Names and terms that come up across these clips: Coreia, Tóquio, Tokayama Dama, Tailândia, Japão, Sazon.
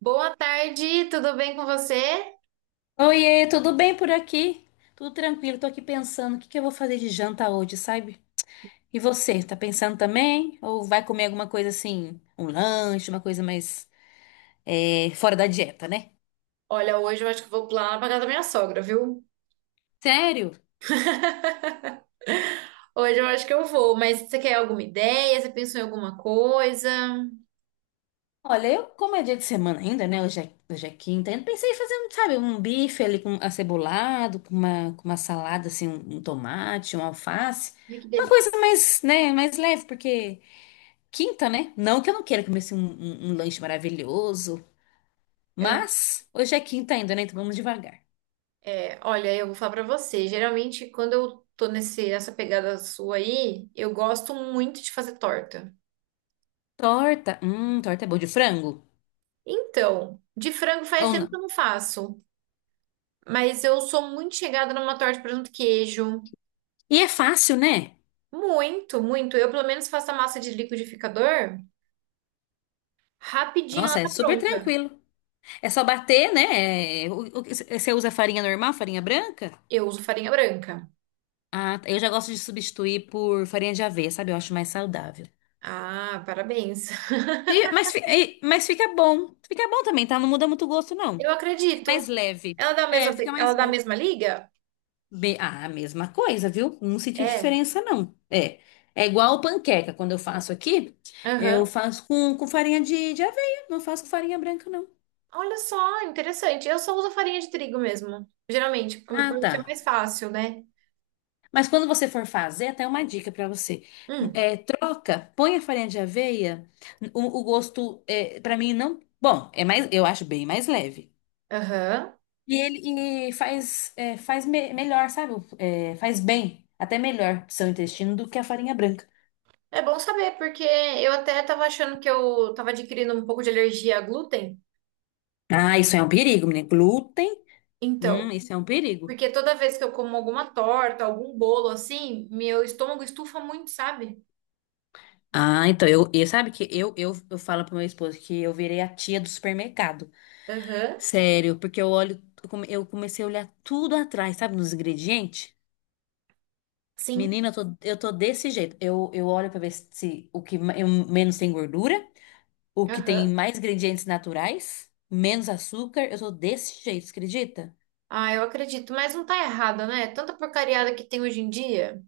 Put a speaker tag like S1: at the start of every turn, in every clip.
S1: Boa tarde, tudo bem com você?
S2: Oiê, tudo bem por aqui? Tudo tranquilo, tô aqui pensando o que que eu vou fazer de janta hoje, sabe? E você, tá pensando também? Ou vai comer alguma coisa assim, um lanche, uma coisa mais, fora da dieta, né?
S1: Olha, hoje eu acho que eu vou lá pra casa da minha sogra, viu?
S2: Sério?
S1: Hoje eu acho que eu vou, mas você quer alguma ideia? Você pensou em alguma coisa?
S2: Olha, eu, como é dia de semana ainda, né? Hoje é quinta, eu pensei em fazer, um, sabe, um bife ali com acebolado, com uma salada, assim, um tomate, um alface.
S1: Ai, que
S2: Uma
S1: delícia.
S2: coisa mais, né, mais leve, porque quinta, né? Não que eu não queira comer assim, um um lanche maravilhoso. Mas hoje é quinta ainda, né? Então vamos devagar.
S1: É, olha, eu vou falar pra você. Geralmente, quando eu tô nessa pegada sua aí, eu gosto muito de fazer torta.
S2: Torta. Torta é boa de frango?
S1: Então, de frango faz
S2: Ou
S1: tempo
S2: não?
S1: que eu não faço, mas eu sou muito chegada numa torta de presunto e queijo.
S2: E é fácil, né?
S1: Muito, muito. Eu, pelo menos, faço a massa de liquidificador, rapidinho ela
S2: Nossa, é
S1: tá
S2: super
S1: pronta.
S2: tranquilo. É só bater, né? É, você usa farinha normal, farinha branca?
S1: Eu uso farinha branca.
S2: Ah, tá. Eu já gosto de substituir por farinha de aveia, sabe? Eu acho mais saudável.
S1: Ah, parabéns.
S2: Mas fica bom. Fica bom também, tá? Não muda muito o gosto,
S1: Eu
S2: não. Fica
S1: acredito.
S2: mais leve.
S1: Ela dá a
S2: É,
S1: mesma,
S2: fica
S1: ela
S2: mais
S1: dá a
S2: leve.
S1: mesma liga?
S2: Ah, a mesma coisa, viu? Não senti
S1: É.
S2: diferença, não. É. É igual panqueca. Quando eu faço aqui, eu
S1: Aham.
S2: faço com farinha de aveia. Não faço com farinha branca, não.
S1: Olha só, interessante. Eu só uso farinha de trigo mesmo. Geralmente, por
S2: Ah,
S1: por
S2: tá.
S1: ser mais fácil, né?
S2: Mas quando você for fazer, até uma dica pra você.
S1: Hum.
S2: É, troca, põe a farinha de aveia. O gosto, é, para mim, não. Bom, é mais, eu acho bem mais leve.
S1: Aham.
S2: E ele e faz, é, faz melhor, sabe? É, faz bem, até melhor pro seu intestino do que a farinha branca.
S1: É bom saber, porque eu até tava achando que eu tava adquirindo um pouco de alergia a glúten.
S2: Ah, isso é um perigo, menina. Glúten.
S1: Então,
S2: Isso é um perigo.
S1: porque toda vez que eu como alguma torta, algum bolo assim, meu estômago estufa muito, sabe?
S2: Ah, então eu sabe que eu falo pro meu esposo que eu virei a tia do supermercado.
S1: Aham.
S2: Sério, porque eu olho, eu comecei a olhar tudo atrás, sabe, nos ingredientes.
S1: Sim.
S2: Menina, eu tô desse jeito. Eu olho pra ver se o que menos tem gordura, o que tem
S1: Aham.
S2: mais ingredientes naturais, menos açúcar. Eu tô desse jeito, você acredita?
S1: Ah, eu acredito, mas não tá errado, né? Tanta porcariada que tem hoje em dia.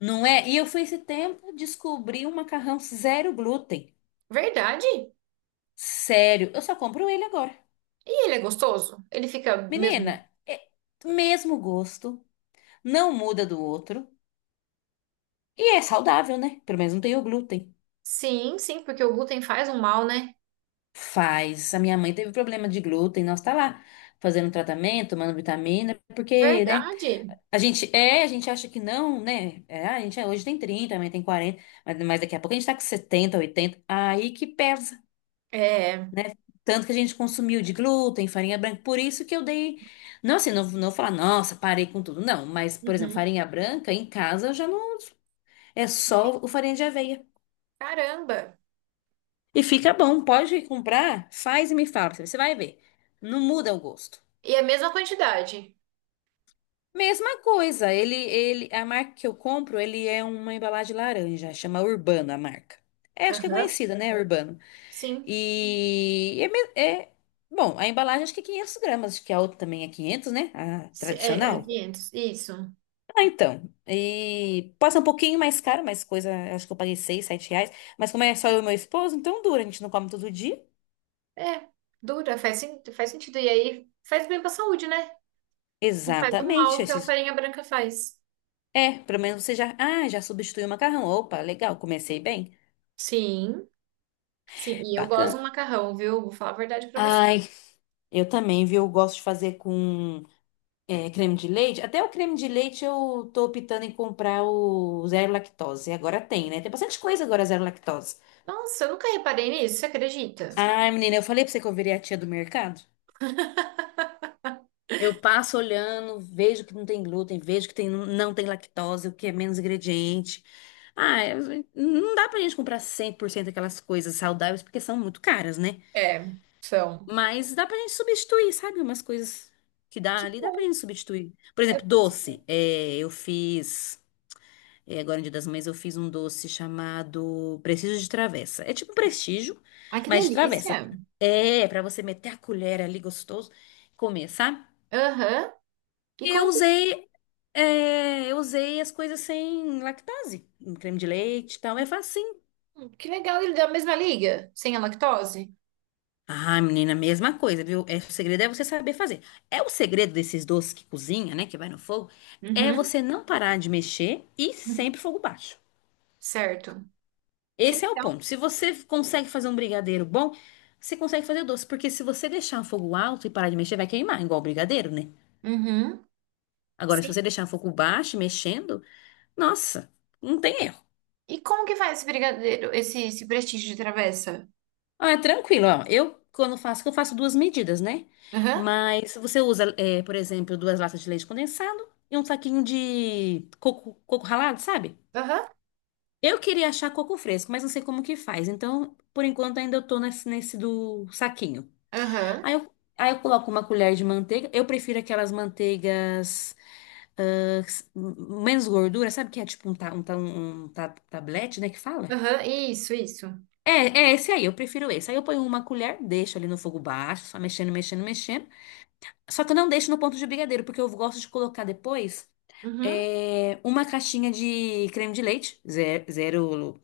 S2: Não é? E eu fui esse tempo descobrir um macarrão zero glúten.
S1: Verdade.
S2: Sério, eu só compro ele agora.
S1: E ele é gostoso? Ele fica mesmo?
S2: Menina, é mesmo gosto, não muda do outro e é saudável, né? Pelo menos não tem o glúten.
S1: Sim, sim, porque o glúten faz um mal, né?
S2: Faz. A minha mãe teve problema de glúten, nós tá lá fazendo tratamento, tomando vitamina, porque, né?
S1: Verdade.
S2: A gente acha que não, né? É, hoje tem 30, amanhã tem 40, mas, daqui a pouco a gente tá com 70, 80. Aí que pesa,
S1: É.
S2: né? Tanto que a gente consumiu de glúten, farinha branca, por isso que eu dei não, assim, não, não vou falar, nossa, parei com tudo, não. Mas, por exemplo,
S1: Uhum.
S2: farinha branca em casa eu já não. É só o farinha de aveia.
S1: Caramba.
S2: E fica bom. Pode comprar, faz e me fala. Você vai ver. Não muda o gosto.
S1: E a mesma quantidade?
S2: Mesma coisa. A marca que eu compro, ele é uma embalagem laranja. Chama Urbano a marca. É, acho que é
S1: Aham.
S2: conhecida, né? Urbano.
S1: Sim.
S2: E é, me- é- bom. A embalagem acho que é 500 gramas. Acho que a outra também é 500, né? A
S1: É, é
S2: tradicional.
S1: 500, isso.
S2: Ah, então. E passa um pouquinho mais caro, mas coisa. Acho que eu paguei 6, R$ 7. Mas como é só eu e meu esposo, então dura. A gente não come todo dia.
S1: É. Dura, faz, faz sentido. E aí faz bem pra saúde, né? Não faz o
S2: Exatamente.
S1: mal que a
S2: Esses-
S1: farinha branca faz.
S2: É, pelo menos você já. Ah, já substituiu o macarrão. Opa, legal, comecei bem.
S1: Sim. Sim, e eu gosto do
S2: Bacana.
S1: macarrão, viu? Vou falar a verdade pra você.
S2: Ai, eu também, viu? Eu Gosto de fazer com é, creme de leite. Até o creme de leite eu tô optando em comprar o zero lactose. Agora tem, né? Tem bastante coisa agora zero lactose.
S1: Nossa, eu nunca reparei nisso, você acredita?
S2: Ai, menina, eu falei pra você que eu virei a tia do mercado. Eu passo olhando, vejo que não tem glúten, vejo que tem, não tem lactose, o que é menos ingrediente. Não dá pra gente comprar 100% aquelas coisas saudáveis, porque são muito caras, né?
S1: É, são.
S2: Mas dá pra gente substituir, sabe? Umas coisas que dá
S1: Que
S2: ali, dá pra
S1: bom,
S2: gente substituir. Por
S1: é
S2: exemplo,
S1: bom saber.
S2: doce. É, eu fiz, é, agora no Dia das Mães, eu fiz um doce chamado Prestígio de Travessa. É tipo um prestígio,
S1: Ai, que
S2: mas de travessa.
S1: delícia.
S2: É, pra você meter a colher ali gostoso e comer, sabe?
S1: Aham. E
S2: E Eu
S1: como que...
S2: usei eu usei as coisas sem lactase, um creme de leite e tal, é facinho.
S1: Hum, que legal, ele da mesma liga, sem a lactose?
S2: Ah, menina, mesma coisa, viu? É, o segredo é você saber fazer. É o segredo desses doces que cozinha, né, que vai no fogo, é
S1: Uhum.
S2: você não parar de mexer e sempre fogo baixo.
S1: Certo. Que
S2: Esse é o
S1: legal.
S2: ponto. Se você consegue fazer um brigadeiro bom, você consegue fazer doce, porque se você deixar o fogo alto e parar de mexer, vai queimar, igual o brigadeiro, né?
S1: Uhum.
S2: Agora, se
S1: Sim.
S2: você deixar o fogo baixo, e mexendo, nossa, não tem erro.
S1: E como que faz esse brigadeiro, esse prestígio de travessa?
S2: Ah, é tranquilo, ó. Eu, quando faço, que eu faço duas medidas, né?
S1: Aham.
S2: Mas você usa, é, por exemplo, duas latas de leite condensado e um saquinho de coco, coco ralado, sabe?
S1: Aham.
S2: Eu queria achar coco fresco, mas não sei como que faz. Então, por enquanto, ainda eu tô nesse, nesse do saquinho.
S1: Aham.
S2: Aí eu coloco uma colher de manteiga. Eu prefiro aquelas manteigas ah, menos gordura, sabe? Que é tipo um, ta, um, tablete, né? Que fala?
S1: Aham. Isso, isso.
S2: É, é esse aí, eu prefiro esse. Aí eu ponho uma colher, deixo ali no fogo baixo, só mexendo, mexendo, mexendo. Só que eu não deixo no ponto de brigadeiro, porque eu gosto de colocar depois
S1: Uhum.
S2: é, uma caixinha de creme de leite, zero, zero,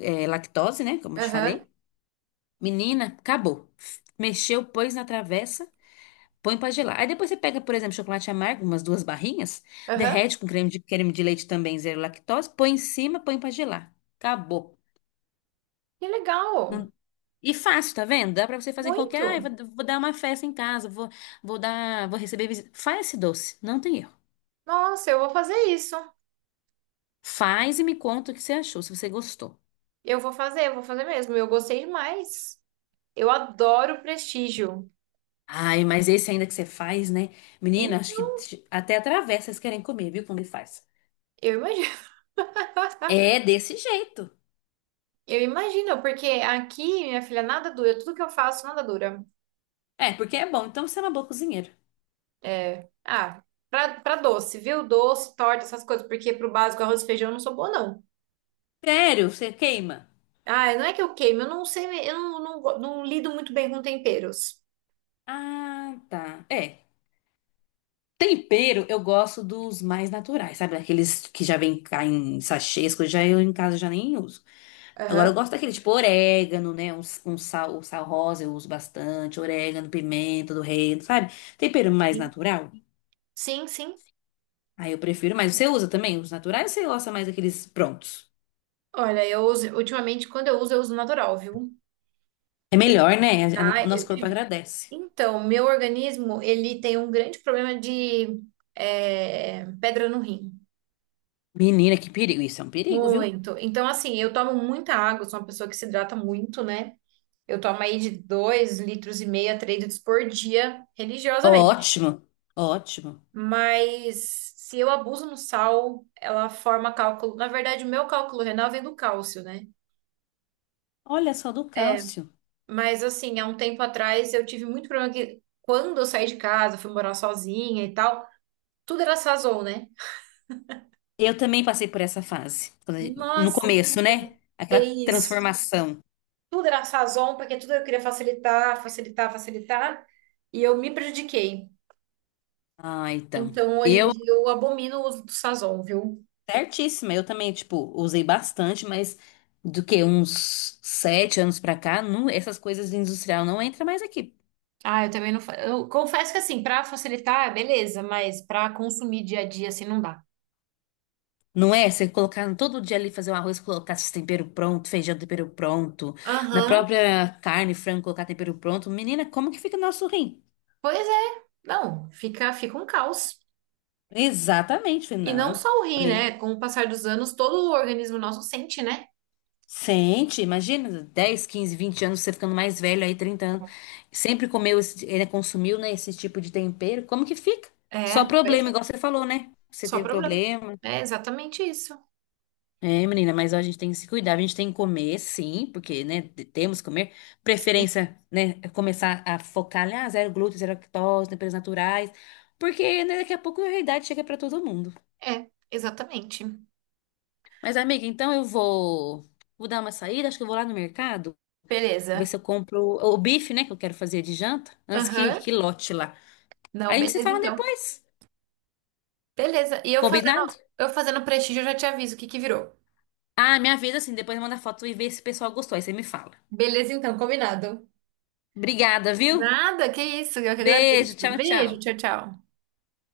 S2: é, lactose, né? Como eu te
S1: Aham.
S2: falei. Menina, acabou. Mexeu, pôs na travessa, põe pra gelar. Aí depois você pega, por exemplo, chocolate amargo, umas duas barrinhas,
S1: Aham.
S2: derrete com creme creme de leite também, zero lactose, põe em cima, põe pra gelar. Acabou.
S1: Que legal.
S2: E fácil, tá vendo? Dá pra você fazer em qualquer. Ah,
S1: Muito.
S2: vou dar uma festa em casa, vou dar, vou receber visita. Faz esse doce, não tem erro.
S1: Nossa, eu vou fazer isso.
S2: Faz e me conta o que você achou, se você gostou.
S1: Eu vou fazer mesmo. Eu gostei demais. Eu adoro prestígio.
S2: Ai, mas esse ainda que você faz, né? Menina,
S1: Hein?
S2: acho que até atravessa, vocês querem comer, viu? Quando ele faz.
S1: Eu imagino.
S2: É desse jeito.
S1: Eu imagino, porque aqui, minha filha, nada dura. Tudo que eu faço, nada dura.
S2: É, porque é bom, então você é uma boa cozinheira.
S1: É. Ah, pra, pra doce, viu? Doce, torta, essas coisas. Porque pro básico, arroz e feijão, eu não sou boa, não.
S2: Sério, você queima?
S1: Ah, não é que eu queimo. Eu não sei, eu não lido muito bem com temperos.
S2: Ah, tá. É. Tempero, eu gosto dos mais naturais, sabe? Aqueles que já vem cá em sachês, coisa, já eu em casa já nem uso. Agora eu
S1: Aham.
S2: gosto daquele tipo orégano, né? Um sal, o sal rosa eu uso bastante, orégano, pimenta do reino, sabe? Tempero mais
S1: Sim,
S2: natural.
S1: sim, sim.
S2: Aí eu prefiro, mas você usa também os naturais ou você gosta mais daqueles prontos?
S1: Olha, eu uso, ultimamente, quando eu uso natural, viu?
S2: É melhor, né?
S1: Ah,
S2: O nosso
S1: eu
S2: corpo
S1: tive.
S2: agradece.
S1: Então, meu organismo, ele tem um grande problema de pedra no rim.
S2: Menina, que perigo. Isso é um perigo, viu?
S1: Muito. Então, assim, eu tomo muita água, sou uma pessoa que se hidrata muito, né? Eu tomo aí de 2,5 litros a 3 litros por dia, religiosamente.
S2: Ótimo, ótimo.
S1: Mas se eu abuso no sal, ela forma cálculo. Na verdade, o meu cálculo renal vem do cálcio, né?
S2: Olha só do cálcio.
S1: Mas, assim, há um tempo atrás eu tive muito problema que quando eu saí de casa, fui morar sozinha e tal, tudo era Sazon, né?
S2: Eu também passei por essa fase. No
S1: Nossa,
S2: começo, né?
S1: é
S2: Aquela
S1: isso.
S2: transformação.
S1: Tudo era Sazon, porque tudo eu queria facilitar, facilitar, facilitar. E eu me prejudiquei.
S2: Ah, então.
S1: Então, hoje em
S2: Eu
S1: dia, eu abomino o uso do Sazon, viu?
S2: Certíssima, eu também, tipo, usei bastante, mas do que uns 7 anos pra cá, não, essas coisas de industrial não entra mais aqui.
S1: Ah, eu também não. Eu confesso que, assim, pra facilitar, beleza, mas pra consumir dia a dia, assim, não dá.
S2: Não é? Você colocar todo dia ali fazer um arroz, colocar esse tempero pronto, feijão tempero pronto, na
S1: Aham.
S2: própria carne, frango, colocar tempero pronto. Menina, como que fica nosso rim?
S1: Pois é. Não, fica, fica um caos.
S2: Exatamente, falei,
S1: E não
S2: não.
S1: só o rim,
S2: Falei,
S1: né? Com o passar dos anos, todo o organismo nosso sente, né?
S2: sente, imagina, 10, 15, 20 anos, você ficando mais velho aí, 30 anos, sempre comeu, esse, ele consumiu, né, esse tipo de tempero, como que fica?
S1: É,
S2: Só
S1: pois
S2: problema,
S1: é.
S2: igual você falou, né? Você
S1: Só
S2: teve
S1: problema.
S2: problema.
S1: É exatamente isso.
S2: É, menina, mas ó, a gente tem que se cuidar, a gente tem que comer, sim, porque, né, temos que comer.
S1: Sim,
S2: Preferência, né, é começar a focar, né, ah, zero glúten, zero lactose, temperos naturais, porque, né, daqui a pouco a realidade chega pra todo mundo.
S1: é, exatamente.
S2: Mas, amiga, então vou dar uma saída, acho que eu vou lá no mercado. Vou ver se
S1: Beleza.
S2: eu compro o bife, né, que eu quero fazer de janta, antes
S1: Aham.
S2: que lote lá.
S1: Não,
S2: Aí a gente se
S1: beleza
S2: fala
S1: então.
S2: depois.
S1: Beleza. E
S2: Combinado?
S1: eu fazendo prestígio, eu já te aviso o que que virou.
S2: Ah, minha vida assim, depois manda foto e vê se o pessoal gostou. Aí você me fala.
S1: Beleza, então, combinado.
S2: Obrigada, viu?
S1: Nada, que isso, eu que
S2: Beijo,
S1: agradeço.
S2: tchau,
S1: Beijo,
S2: tchau.
S1: tchau, tchau.